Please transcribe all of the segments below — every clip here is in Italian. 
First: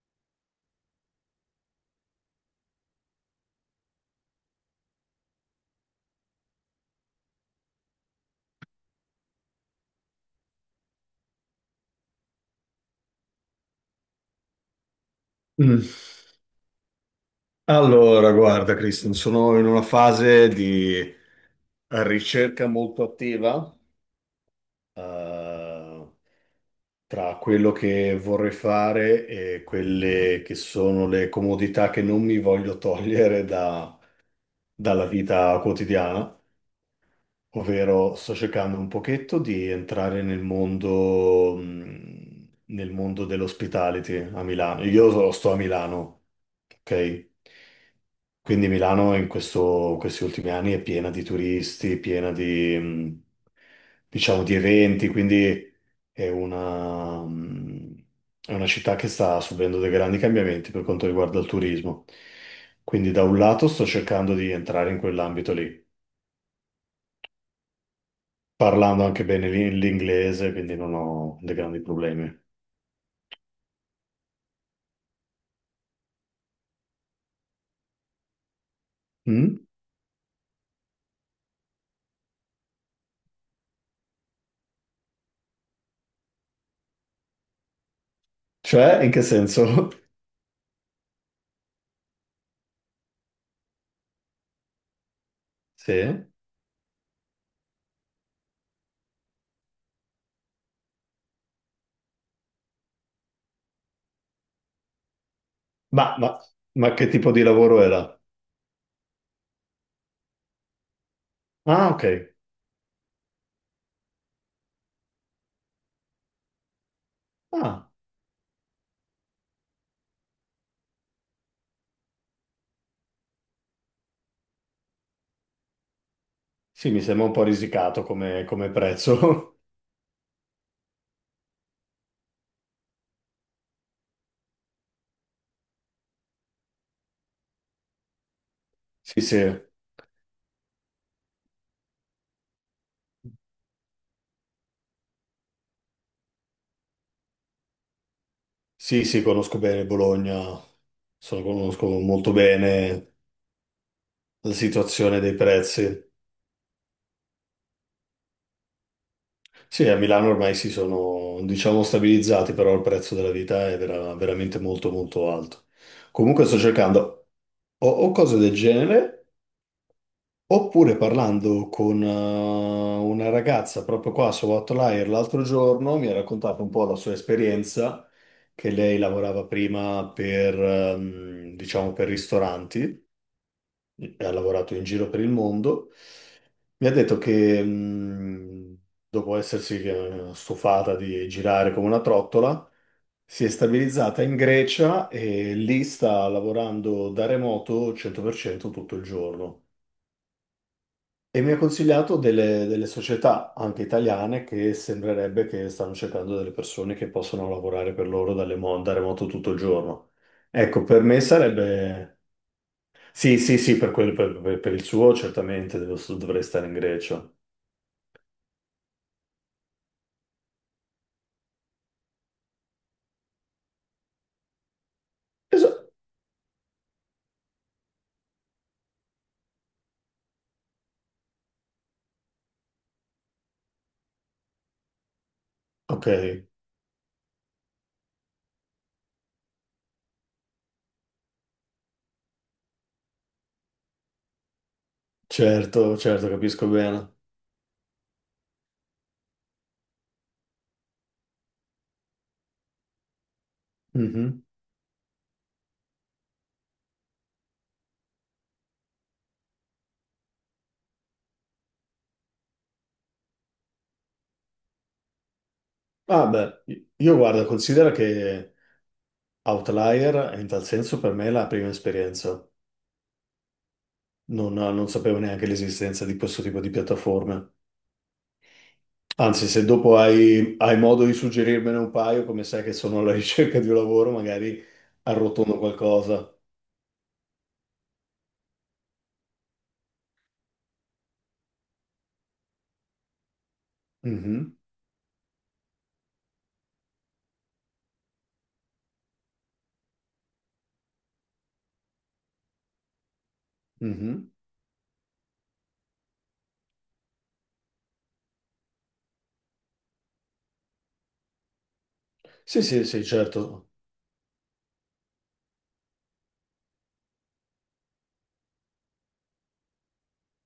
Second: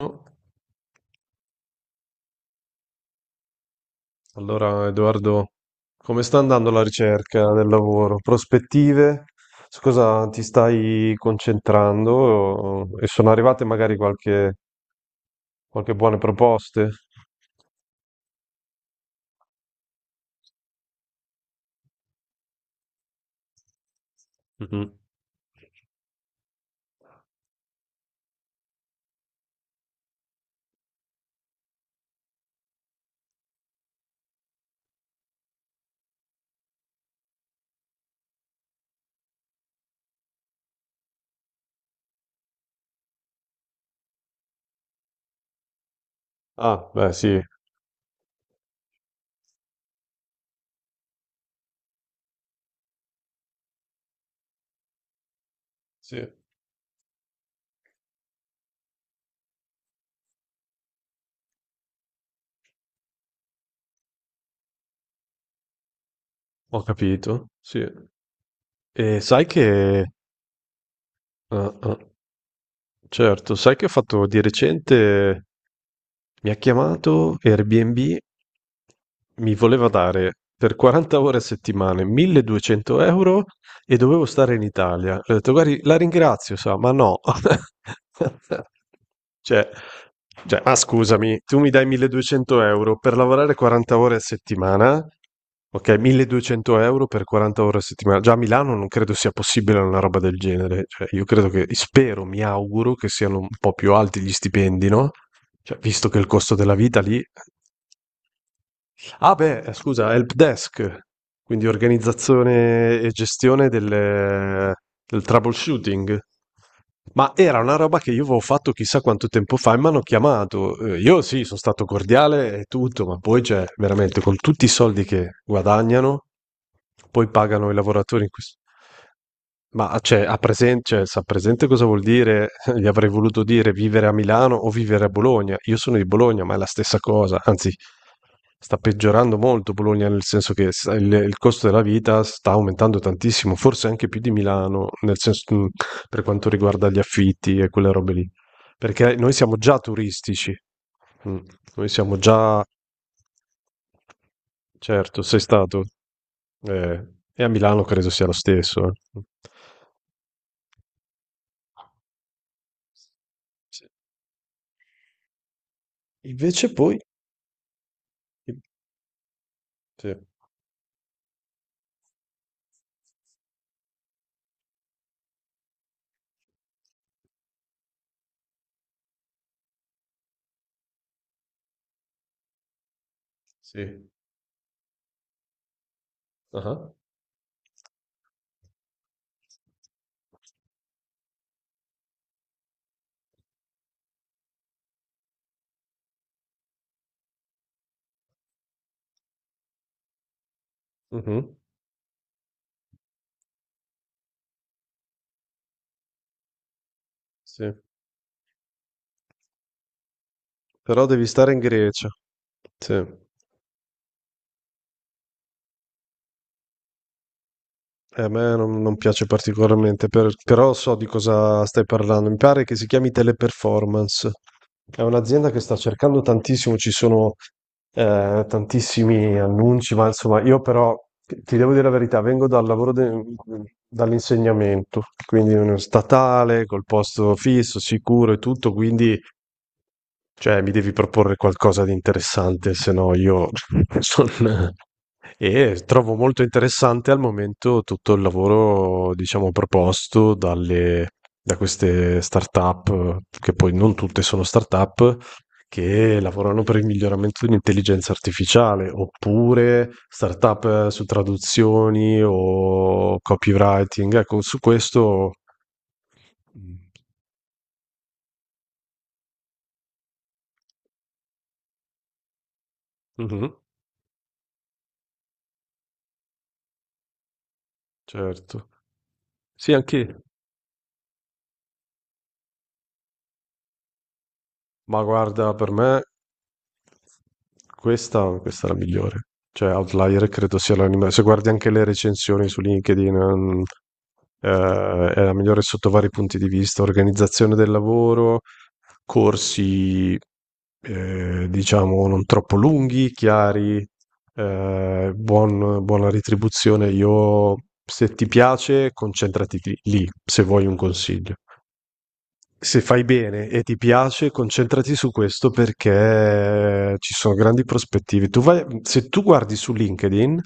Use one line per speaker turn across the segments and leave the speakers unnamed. No. Allora, Edoardo, come sta andando la ricerca del lavoro? Prospettive? Su cosa ti stai concentrando? E sono arrivate magari qualche
Mm.
buone proposte?
Allora, guarda, Kristen, sono in una fase di ricerca molto attiva,
Mhm.
eh, tra quello che vorrei fare e quelle che sono le comodità che non mi voglio togliere dalla vita quotidiana, ovvero sto cercando un pochetto di entrare nel mondo, nel mondo dell'hospitality a Milano. Io sto a Milano,
Ah, beh,
ok?
sì,
Quindi Milano in questi ultimi anni è piena di turisti, piena di, diciamo, di eventi, quindi
sì,
è una, mh, è una città che sta subendo dei grandi cambiamenti per quanto riguarda il turismo. Quindi da un lato sto cercando di entrare in quell'ambito lì,
ho capito, sì.
parlando
E
anche
sai
bene
che,
l'inglese, quindi non ho dei
ah,
grandi
ah,
problemi.
certo, sai che ho fatto di recente. Mi ha chiamato Airbnb, mi
Mm?
voleva dare per 40 ore a settimana 1.200 euro e dovevo stare in Italia. Le ho detto, guardi, la ringrazio, sa, ma no.
Cioè, in che
Cioè,
senso?
cioè, ma scusami, tu mi dai 1.200 euro per lavorare 40 ore a settimana? Ok,
Sì?
1.200 euro per 40 ore a settimana. Già a Milano non credo sia possibile una roba del genere. Cioè, io credo che, spero, mi auguro che siano un po' più alti gli stipendi, no? Cioè, visto
Ma,
che il
ma
costo della
ma
vita
che
lì.
tipo di lavoro era?
Ah beh, scusa, help desk, quindi
Ah, ok.
organizzazione e gestione del troubleshooting. Ma era una
Ah.
roba che io avevo fatto chissà quanto tempo fa e mi hanno chiamato. Io sì, sono stato cordiale e tutto, ma poi cioè, veramente con tutti i soldi che guadagnano,
Sì, mi sembra
poi
un po'
pagano i
risicato
lavoratori in
come,
questo.
come prezzo.
Ma cioè, cioè, sa presente cosa vuol dire? Gli avrei voluto dire vivere a Milano o vivere a Bologna. Io sono di Bologna, ma è la stessa cosa, anzi, sta
Sì,
peggiorando
sì,
molto Bologna, nel senso che il costo della vita sta aumentando tantissimo, forse anche più di Milano, nel senso, per quanto riguarda gli affitti e quelle robe lì.
sì,
Perché
sì,
noi siamo
conosco
già
bene Bologna,
turistici. Mm. Noi
conosco
siamo
molto
già,
bene la situazione
certo,
dei
sei stato,
prezzi.
eh, e a Milano credo sia lo stesso. Eh.
Sì, a Milano ormai si sono, diciamo, stabilizzati, però il prezzo della vita è
Sì.
veramente molto, molto alto. Comunque sto
Invece poi...
cercando o cose del genere.
Sì,
Oppure parlando con una ragazza proprio qua su Outlier l'altro giorno mi ha raccontato un po' la sua esperienza, che lei lavorava prima per, diciamo, per ristoranti,
sì.
e ha lavorato in giro per il mondo. Mi
Ah.
ha detto che dopo essersi stufata di girare come una trottola, si è stabilizzata in Grecia e lì sta lavorando da remoto 100% tutto il giorno.
Mh-mh,
E mi ha consigliato delle, delle società, anche italiane, che sembrerebbe che stanno cercando delle persone che possono
sì,
lavorare per loro dalle da remoto tutto il giorno. Ecco, per
però
me
devi stare in Grecia.
sarebbe...
Sì.
Sì, sì, sì, per, per il suo certamente dovrei stare in Grecia.
A me non piace particolarmente, però so di cosa stai parlando. Mi pare che si chiami Teleperformance. È un'azienda che sta
Esa-
cercando tantissimo, ci sono tantissimi annunci, ma insomma, io però ti devo dire la verità, vengo dal lavoro dall'insegnamento, quindi uno
Ok,
statale, col posto fisso, sicuro e tutto, quindi cioè, mi devi proporre qualcosa di interessante, se no io sono. E
certo,
trovo
certo,
molto
capisco
interessante
bene.
al momento tutto il lavoro, diciamo, proposto da queste start-up, che poi non tutte
Mhm.
sono start-up, che lavorano per il miglioramento dell'intelligenza artificiale, oppure start-up su traduzioni o copywriting. Ecco, su questo...
Ah, beh, io guarda, considera che Outlier in tal senso per me è la prima esperienza.
Mhm,
Non sapevo neanche l'esistenza di questo tipo di piattaforme.
certo.
Anzi, se
Sì,
dopo
anche...
hai modo di suggerirmene un paio, come sai che sono alla ricerca di un lavoro, magari
Ma guarda,
arrotondo
per me
qualcosa.
questa è la migliore. Cioè, Outlier credo sia l'anime. Se guardi anche le recensioni su LinkedIn,
Mhm,
è la migliore sotto vari punti di vista: organizzazione del lavoro, corsi, diciamo, non troppo lunghi, chiari,
mhm.
buona retribuzione. Io, se ti piace, concentrati lì, se vuoi un consiglio.
Sì,
Se
sì,
fai
sì,
bene e
certo.
ti piace, concentrati su questo perché ci sono grandi prospettive. Se tu guardi su LinkedIn,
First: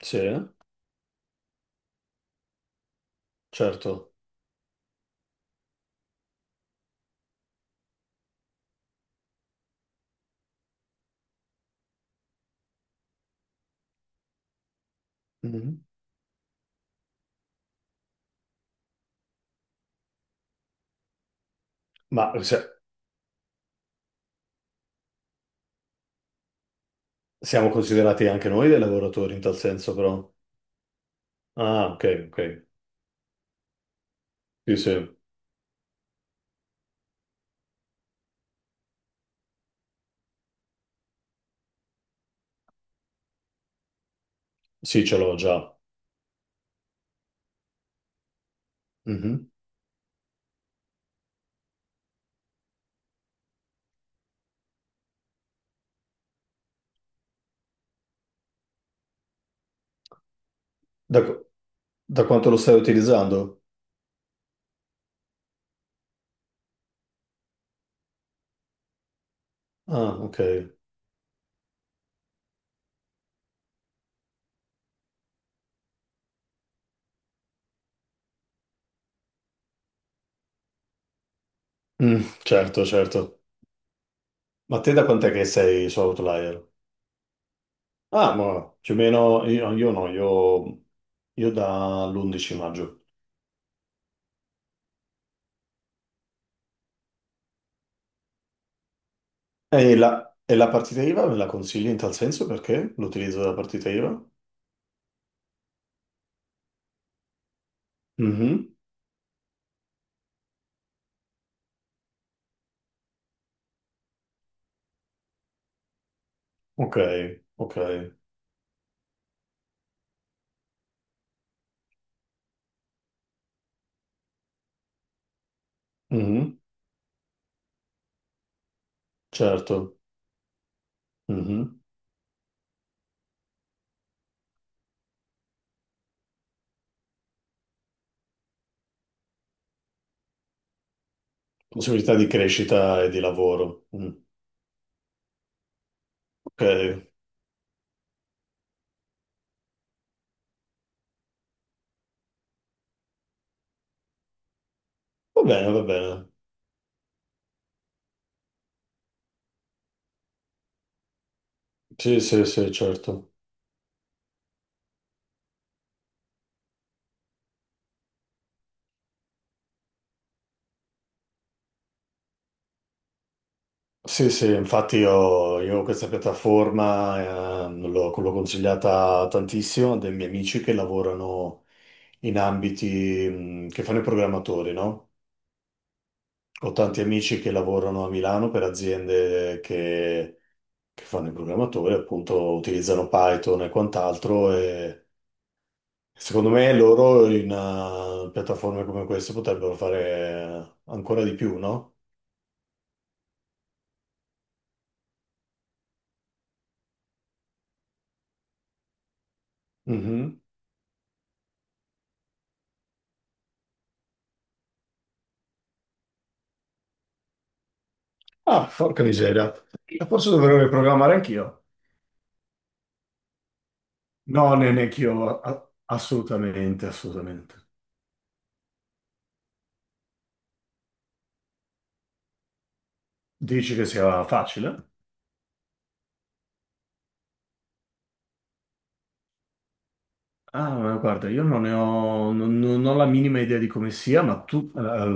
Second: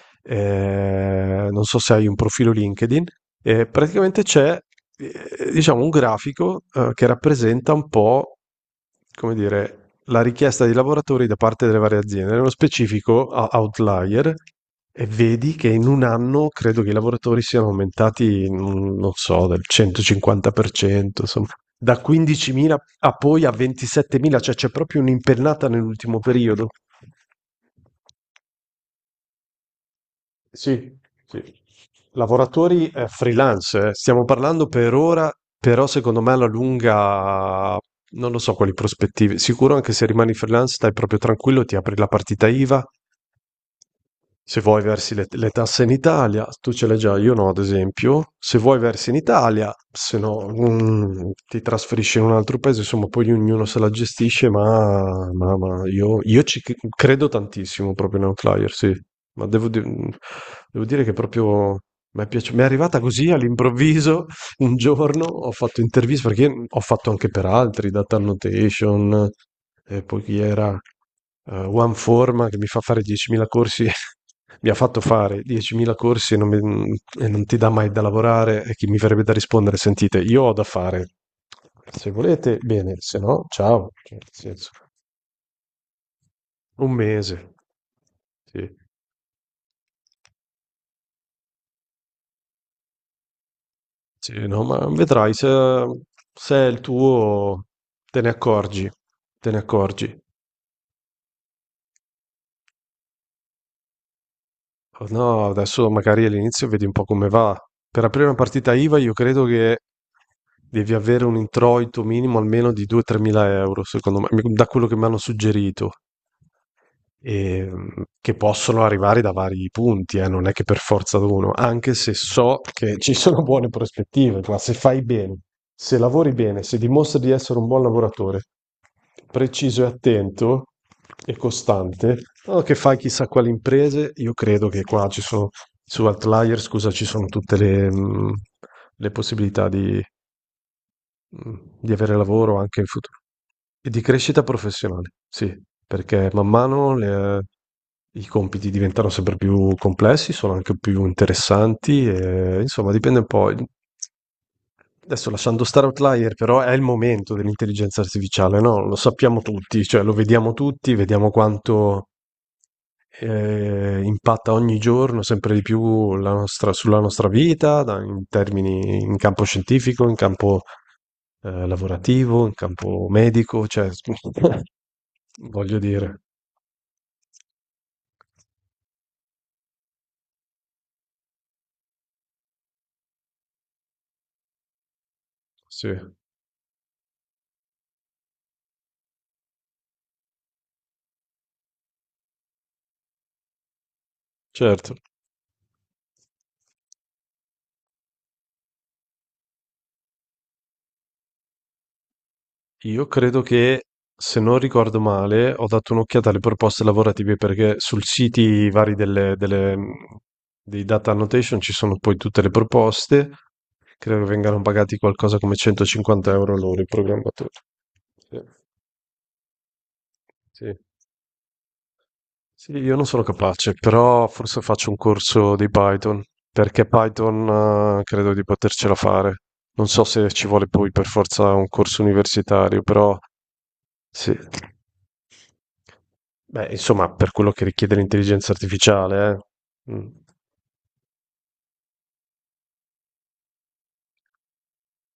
Sì,
non so se hai un profilo LinkedIn,
certo.
praticamente c'è, diciamo, un grafico, che rappresenta un po', come dire, la richiesta di lavoratori da parte delle varie aziende, nello specifico Outlier, e vedi che
Mhm.
in un anno credo che i lavoratori siano aumentati, non so, del 150%, insomma, da
Ma se-
15.000 a poi a 27.000, cioè c'è proprio un'impennata nell'ultimo periodo.
siamo considerati anche noi dei lavoratori in tal senso, però.
Sì, sì.
Ah, ok, ok.
Lavoratori freelance, eh. Stiamo parlando
Sì,
per
sì,
ora, però secondo me alla lunga non lo so quali prospettive. Sicuro anche se rimani freelance, stai proprio tranquillo, ti apri la partita IVA. Se vuoi
sì,
versi
ce
le,
l'ho
le
già.
tasse in Italia, tu ce l'hai già, io no, ad esempio. Se vuoi versi in
Mhm.
Italia, se no ti trasferisci in un altro paese, insomma, poi ognuno se la gestisce, ma io, ci credo tantissimo proprio in Outlier, sì. Ma devo dire che
Da, qu-
proprio mi
da
è
quanto
piaciuto,
lo
mi è
stai
arrivata così
utilizzando?
all'improvviso un giorno, ho fatto interviste perché ho fatto anche per altri, Data Annotation, e
Ah,
poi chi
ok.
era OneForma che mi fa fare 10.000 corsi, mi ha fatto fare 10.000 corsi e non ti dà mai da lavorare e chi mi verrebbe da rispondere, sentite, io ho da fare, se
Mm,
volete
certo,
bene, se
certo.
no ciao. Cioè, nel senso.
Ma te da quant'è che sei su Outlier?
Un mese.
Ah, ma
Sì.
più o meno io no, io dall'11 maggio.
Sì, no, ma vedrai se è il tuo, te ne accorgi, te ne
E
accorgi.
e la partita IVA me la consigli in tal senso perché l'utilizzo della partita IVA?
Oh, no, adesso magari all'inizio vedi un po' come va. Per aprire una
Mhm.
partita IVA io credo che devi avere un introito minimo almeno di 2-3 mila euro, secondo me, da quello che mi hanno suggerito,
Ok, ok.
ehm, che possono arrivare da vari punti, non è che per forza d'uno, anche se so che ci sono buone prospettive, ma se fai bene, se lavori
Mhm.
bene, se dimostri di essere un buon lavoratore, preciso e
Certo.
attento e
Mhm.
costante, o che fai chissà quali imprese, io credo che qua ci sono, su Outlier, scusa, ci sono tutte le possibilità mm, di
Possibilità
avere
di
lavoro anche in
crescita e
futuro.
di lavoro.
E di
Mm.
crescita professionale, sì, perché man
Ok,
mano i compiti diventano sempre più complessi, sono anche più interessanti, e, insomma, dipende un po'. Adesso
va
lasciando
bene, va
stare
bene.
Outlier, però è il momento dell'intelligenza artificiale, no? Lo sappiamo tutti, cioè lo vediamo tutti, vediamo quanto
Sì, sì, sì, certo.
impatta ogni giorno sempre di più sulla nostra vita, in termini in campo scientifico, in campo lavorativo, in campo medico, cioè,
Sì, sì, infatti
voglio
io questa
dire,
piattaforma l'ho consigliata tantissimo a dei miei amici che lavorano in ambiti che fanno i programmatori, no?
sì,
Ho tanti amici che lavorano a Milano per che fanno i programmatori, appunto utilizzano Python e quant'altro
certo.
e secondo me loro in piattaforme come queste potrebbero fare ancora di più, no?
Io credo che, se non ricordo male, ho dato un'occhiata alle proposte lavorative perché sul siti vari
Mhm.
dei data annotation ci sono poi tutte le proposte. Credo che vengano pagati qualcosa come 150 euro loro i programmatori. Sì,
Ah, porca miseria. Forse dovrei
sì.
riprogrammare anch'io.
Sì, io non sono capace, però
No,
forse faccio un
neanch'io,
corso di Python, perché
assolutamente, assolutamente.
Python, credo di potercela fare. Non so se ci vuole poi per forza un corso universitario, però
Dici che sia
sì.
facile?
Beh, insomma, per quello che richiede l'intelligenza artificiale, eh. Mm.
Ah, ma guarda, io non ne ho, non ho la minima idea di come sia, ma tu, il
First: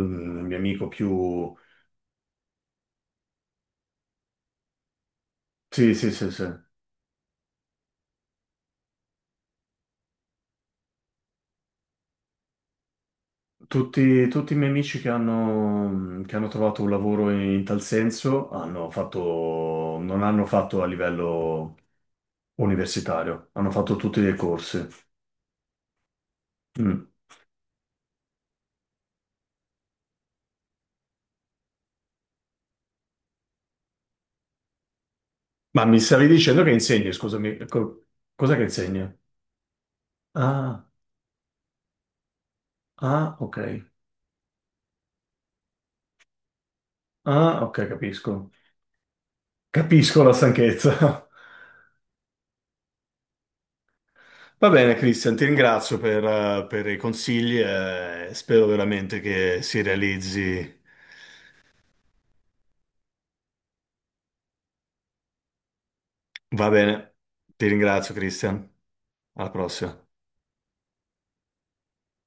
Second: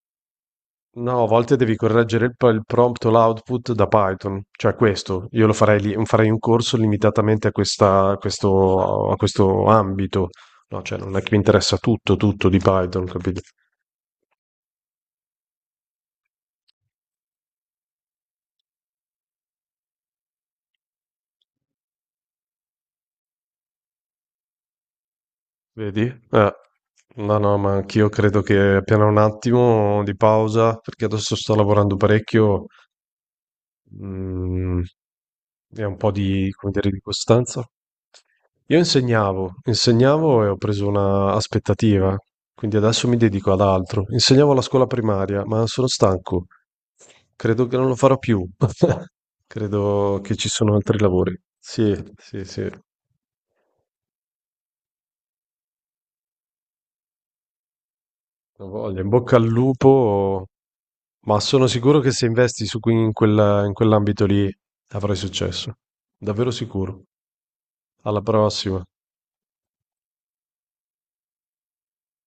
mio amico
No, a
più...
volte devi correggere il prompt o l'output da Python, cioè questo, io lo farei,
Sì, sì,
farei
sì,
un
sì.
corso limitatamente a questo ambito, no, cioè non è che mi interessa tutto, tutto di Python, capito?
Tutti i miei amici che che hanno trovato un lavoro in, in tal senso hanno fatto, non hanno fatto a livello universitario, hanno fatto tutti dei corsi.
Vedi? Eh,
Mm.
no, no, ma anch'io credo che appena un attimo di pausa, perché adesso sto lavorando parecchio, mm, è
Ma
un
mi
po'
stavi
di,
dicendo che
come dire, di
insegni,
costanza.
scusami, cos'è che
Io
insegni?
insegnavo e ho preso
Ah,
una aspettativa, quindi adesso mi
ah,
dedico
ok.
ad altro. Insegnavo alla scuola primaria, ma sono stanco.
Ah,
Credo che
ok,
non lo farò più.
capisco.
Credo
Capisco la
che ci sono altri
stanchezza.
lavori. Sì, sì, sì.
Va bene, Christian, ti ringrazio per i consigli e spero
Non voglio, in
veramente
bocca al
che si
lupo,
realizzi.
ma sono sicuro che se investi in quell'ambito lì avrai successo. Davvero
Va
sicuro.
bene, ti ringrazio,
Alla
Christian.
prossima.
Alla prossima.